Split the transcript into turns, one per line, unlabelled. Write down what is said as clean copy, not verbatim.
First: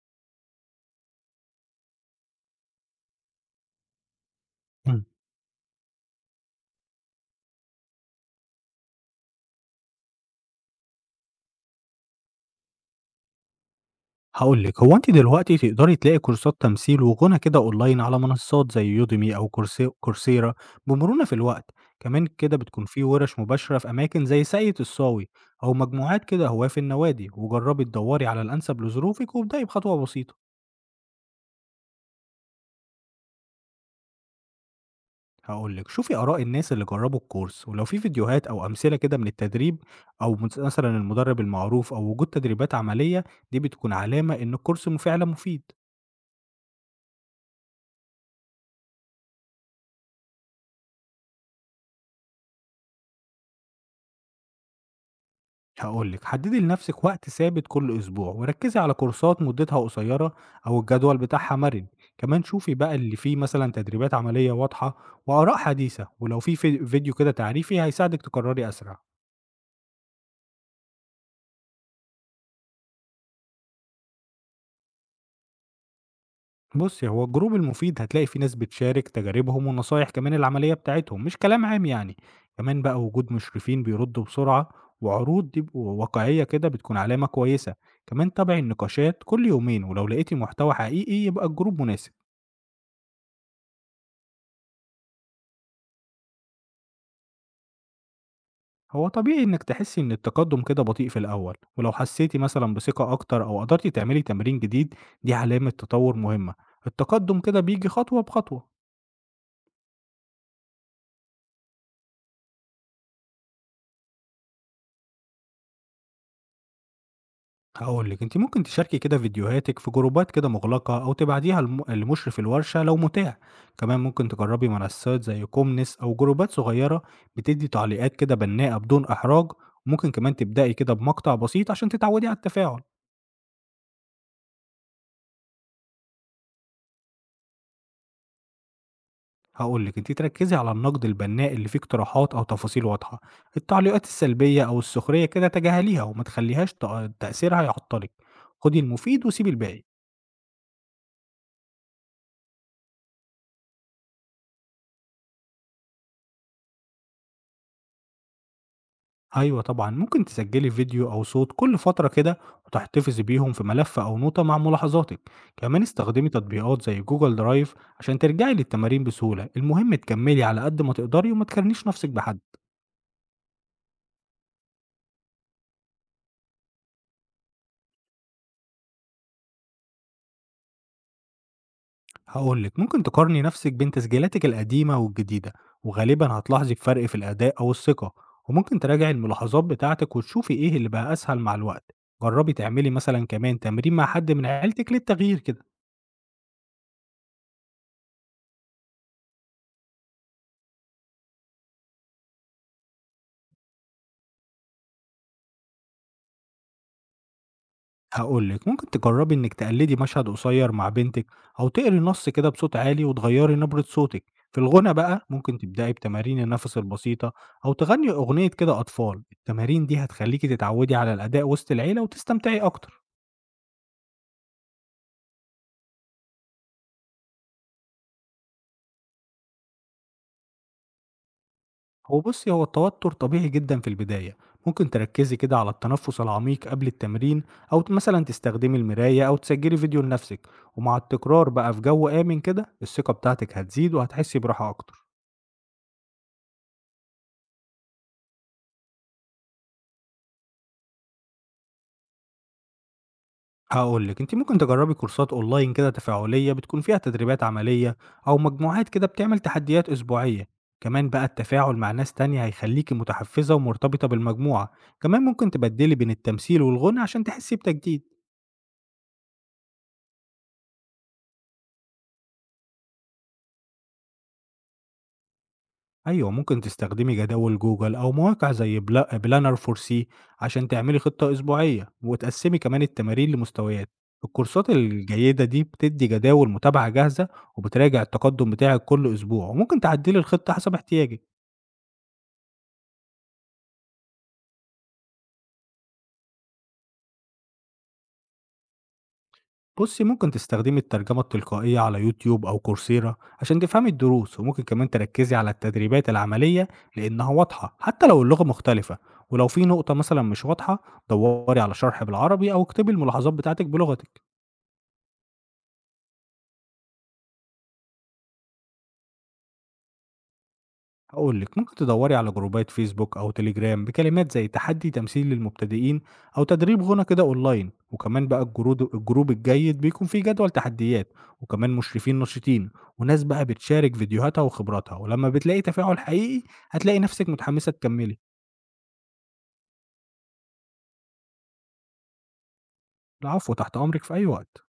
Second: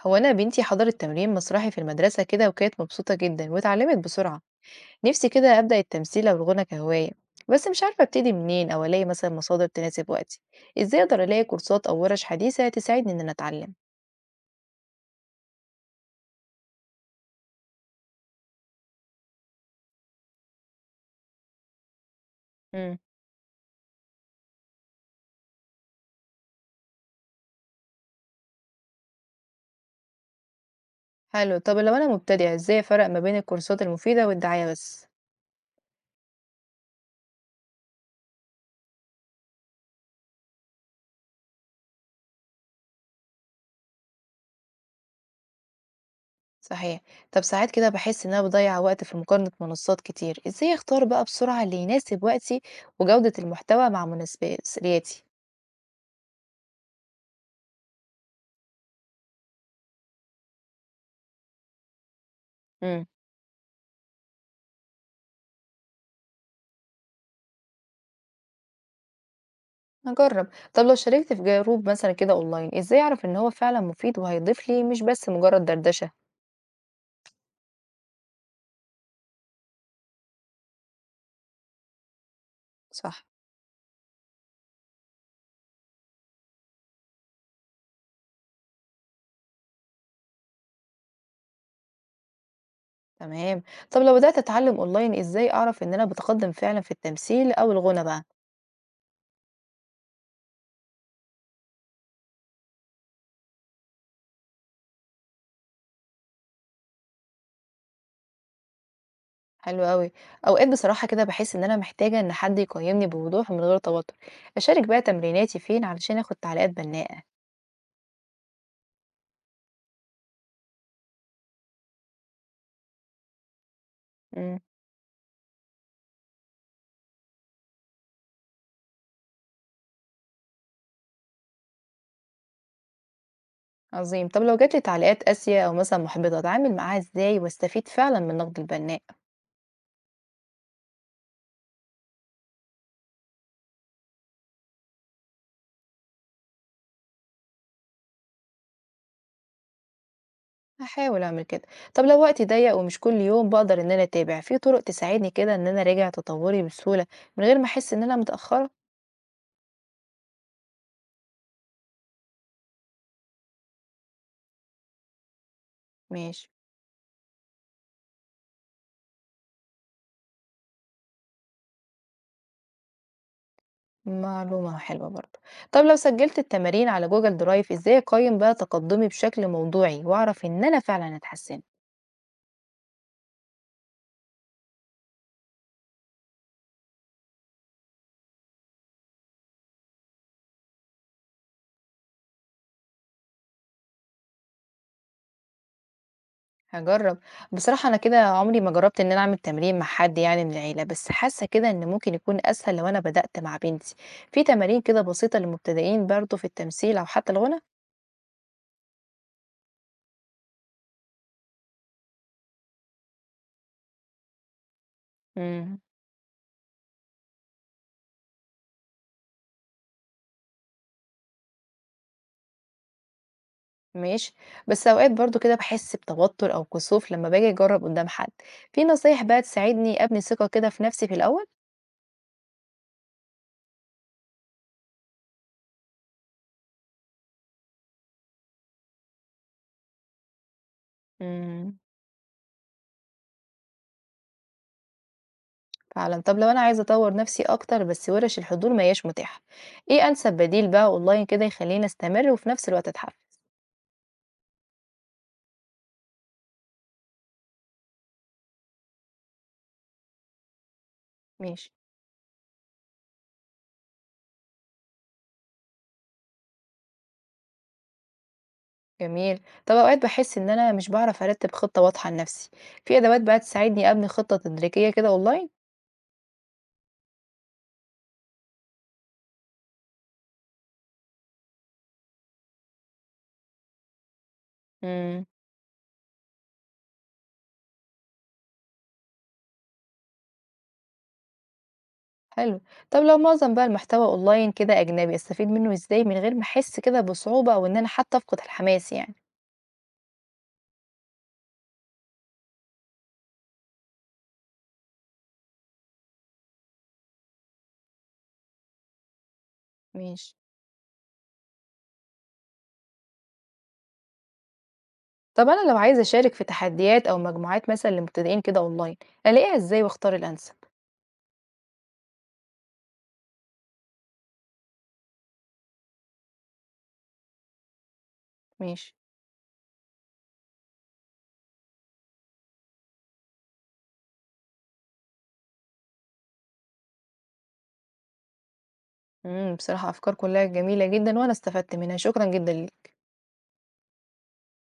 هو أنا بنتي حضرت تمرين مسرحي في المدرسة كده، وكانت مبسوطة جدا واتعلمت بسرعة.
إمم.
نفسي كده أبدأ التمثيل أو الغنى كهواية، بس مش عارفة أبتدي منين أو ألاقي مثلا مصادر تناسب وقتي. إزاي أقدر ألاقي كورسات أو ورش حديثة تساعدني إن أنا أتعلم؟
هاقول لِك، هو أنتِ دلوقتي تقدري تلاقي كورسات تمثيل وغُنى كده أونلاين على منصات زي Udemy أو كورسي كورسيرا بمرونة في الوقت، كمان كده بتكون
مم.
في وِرَش مباشرة في أماكن زي ساقية الصاوي أو مجموعات كده هواة في النوادي، وجرّبي تدوّري على الأنسب لظروفِك وابدئي بخطوة بسيطة.
حلو. طب لو أنا مبتدئة إزاي أفرق ما بين الكورسات المفيدة والدعاية بس؟
هاقول لِك، شوفي آراء الناس اللي جرّبوا الكورس، ولو في فيديوهات أو أمثلة كده من التدريب أو مثلًا المُدرّب المعروف أو وجود تدريبات عملية، دي بتكون علامة إن الكورس م فعلًا مفيد.
صحيح. طب ساعات كده بحس إن أنا بضيع وقت في مقارنة منصات كتير، إزاي أختار بقى بسرعة اللي يناسب وقتي وجودة المحتوى مع مناسباتي؟
هاقول لِك، حددي لنفسِك وقت ثابت كل أسبوع، وركزي على كورسات مدتها قصيرة أو الجدول بتاعها مرن، كمان شوفي بقى اللي فيه مثلًا تدريبات عملية واضحة وآراء حديثة، ولو في فيديو كده تعريفي هيساعدك تقرري أسرع.
هاجرّب. طب لو شاركت في جروب مثلًا كده أونلاين، إزاي أعرف إن هو فعلًا مفيد وهيضيف لي مش بس مجرد دردشة؟
بُصّي، هو الجروب المفيد هتلاقي فيه ناس بتشارك تجاربهم ونصايح كمان العملية بتاعتهم، مش كلام عام يعني، كمان بقى
صح.
وجود مشرفين بيردوا بسرعة وعروض بيبقوا واقعية كده بتكون علامة كويسة، كمان تابعي النقاشات كل يومين ولو لقيتِ محتوى حقيقي يبقى الجروب مناسب.
تمام. طب لو بدأت أتعلم أونلاين، إزاي أعرف إن أنا باتقدّم فعلًا في التمثيل أو الغُنى بقى؟
هو طبيعي إنِك تحسي إن التقدم كده بطيء في الأول، ولو حسيتي مثلًا بثقة أكتر أو قدرتِ تعملي تمرين جديد دي علامة تطور مهمة، التقدم كده بييجي خطوة بخطوة.
حلو أوي. أوقات بصراحة كده باحس إن أنا محتاجة إن حد يقيّمني بوضوح ومن غير توتر. أشارك بقى تمريناتي فين علشان آخُد تعليقات بنّاءة؟
هاقول لِك أنتِ ممكن تشاركي كده فيديوهاتِك في جروبات كده مغلقة أو تبعتيها لم لمشرف الورشة لو متاح، كمان ممكن
إمم،
تجربي منصات زي كومنس أو جروبات صغيرة بتدي تعليقات كده بناءة بدون إحراج، ممكن كمان تبدأي كده بمقطع بسيط عشان تتعودي على التفاعل.
عظيم. طب لو جات لي تعليقات قاسية أو مثلًا مُحبِطة، أتعامل معاها إزاي واستفيد فعلًا من النقد البنّاء؟
هاقول لِك أنتِ تركّزي على النقد البناء اللي فيه اقتراحات أو تفاصيل واضحة، التعليقات السلبية أو السخرية كده تجاهليها وما تخلّيهاش تأثيرها يعطّلِك، خُدي المفيد وسيبي الباقي.
هاحاول أعمل كده. طب لو وقتي ضيّق ومش كل يوم باقدر إن أنا أتابع، في طرق تساعدني كده إن أنا أراجع تطوّري بسهولة من غير ما أحس إن أنا متأخّرة؟
أيوه طبعًا، ممكن تسجّلي فيديو أو صوت كل فترة كده وتحتفظي بيهم في ملف أو نوتة مع ملاحظاتِك، كمان استخدمي
ماشي،
تطبيقات زي Google Drive عشان ترجعي للتمارين بسهولة، المهم تكمّلي على قد ما تقدري وما تقارنيش نَفْسِك بحد.
معلومة حلوة برضه. طب لو سجّلت التمارين على Google Drive إزاي أقيّم بقى تقدُّمي بشكل موضوعي وأعرف إن أنا فعلًا اتحسِّنت؟
هاقول لِك، ممكن تقارني نفسِك بين تسجيلاتِك القديمة والجديدة، وغالبًا هتلاحظي فرق في الأداء أو الثقة، وممكن تراجعي الملاحظات بتاعتِك وتشوفي إيه اللي بقى أسهل مع الوقت، جرّبي تعملي مثلًا كمان تمرين مع حد من عيلتِك للتغيير كده.
هاجرّب. بصراحة أنا كده عمري ما جرّبت إن أنا أعمل تمرين مع حد يعني من العيلة، بس حاسّة كده إن ممكن يكون أسهل لو أنا بدأت مع بنتي. في تمارين كده بسيطة للمبتدئين برضه في التمثيل أو حتى الغُنى؟
هاقول لِك ممكن تجرّبي إنِّك تقلدي مشهد قصير مع بنتِك أو تقري نص كده بصوت عالي وتغيّري نبرة صوتِك، في الغنا بقى ممكن
إمم.
تبدئي بتمارين النَفَس البسيطة أو تغني أغنية كده أطفال، التمارين دي هتخلّيكِ تتعودي على الأداء وسط العيلة وتستمتعي أكتر.
ماشي، بس أوقات برضه كده باحس بتوتر أو كسوف لمّا باجي أجرّب قدّام حد، في نصايح بقى تساعدني أبني ثقة كده في نفسي في الأول؟
هو بصي، هو التوتر طبيعي جدا في البداية، ممكن تركزي كده على التنفس العميق قبل التمرين أو مثلا تستخدمي المراية أو تسجلي فيديو لنفسك، ومع التكرار بقى
إمم،
في جو آمن كده الثقة بتاعتك هتزيد وهتحسي براحة أكتر.
فعلًا. طب لو أنا عايزة أطوّر نفسي أكتر بس وِرِش الحضور ما هياش متاحة، إيه أنسب بديل بقى أونلاين كده يخلّيني أستمر وفي نفس الوقت أتحفز؟
هقولك انت ممكن تجربي كورسات اونلاين كده تفاعلية بتكون فيها تدريبات عملية أو مجموعات كده بتعمل تحديات أسبوعية، كمان بقى
ماشي،
التفاعل مع ناس تانية هيخليكي متحفزة ومرتبطة بالمجموعة، كمان ممكن تبدلي بين التمثيل والغنى عشان تحسي بتجديد.
جميل. طب أوقات باحس إن أنا مش باعرف أرتّب خطة واضحة لنفسي، في أدوات بقى تساعدني أبني خطة تدريجية كده أونلاين؟
أيوه، ممكن تستخدمي جداول جوجل أو مواقع زي بلا Planner for C عشان تعملي خطة أسبوعية، وتقسّمي كمان التمارين لمستويات. الكورسات
إمم.
الجيدة دي بتدّي جداول متابعة جاهزة، وبتراجع التقدم بتاعِك كل أسبوع، وممكن تعدّلي الخطة حسب احتياجِك.
حلو. طب لو معظم بقى المحتوى أونلاين كده أجنبي، أستفيد منه إزاي من غير ما أحس كده بصعوبة أو إن أنا حتى أفقد الحماس يعني؟
بُصّي، ممكن تستخدمي الترجمة التلقائية على يوتيوب أو كورسيرا عشان تفهمي الدروس، وممكن كمان تركّزي على التدريبات العملية لإنها واضحة حتى لو اللغة مختلفة، ولو في نقطة مثلًا
ماشي.
مش واضحة، دوري على شرح بالعربي أو اكتبي الملاحظات بتاعتِك بلغتِك.
طب أنا لو عايزة أشارك في تحديات أو مجموعات مثلا لمبتدئين كده أونلاين، ألاقيها إزاي وأختار الأنسب؟
هقول لك ممكن تدوري على جروبات فيسبوك أو تليجرام بكلمات زي تحدي تمثيل للمبتدئين أو تدريب غنى كده أونلاين، وكمان بقى
ماشي،
الجروب الجيد بيكون فيه جدول تحديات وكمان مشرفين نشيطين وناس بقى بتشارك فيديوهاتها وخبراتها، ولما بتلاقي تفاعل حقيقي هتلاقي نفسك متحمسة تكملي.
امم، بصراحة أفكار كلها جميلة جدا وأنا استفدت منها، شكرا جدا ليك.
العفو، تحت أمرك في أي وقت.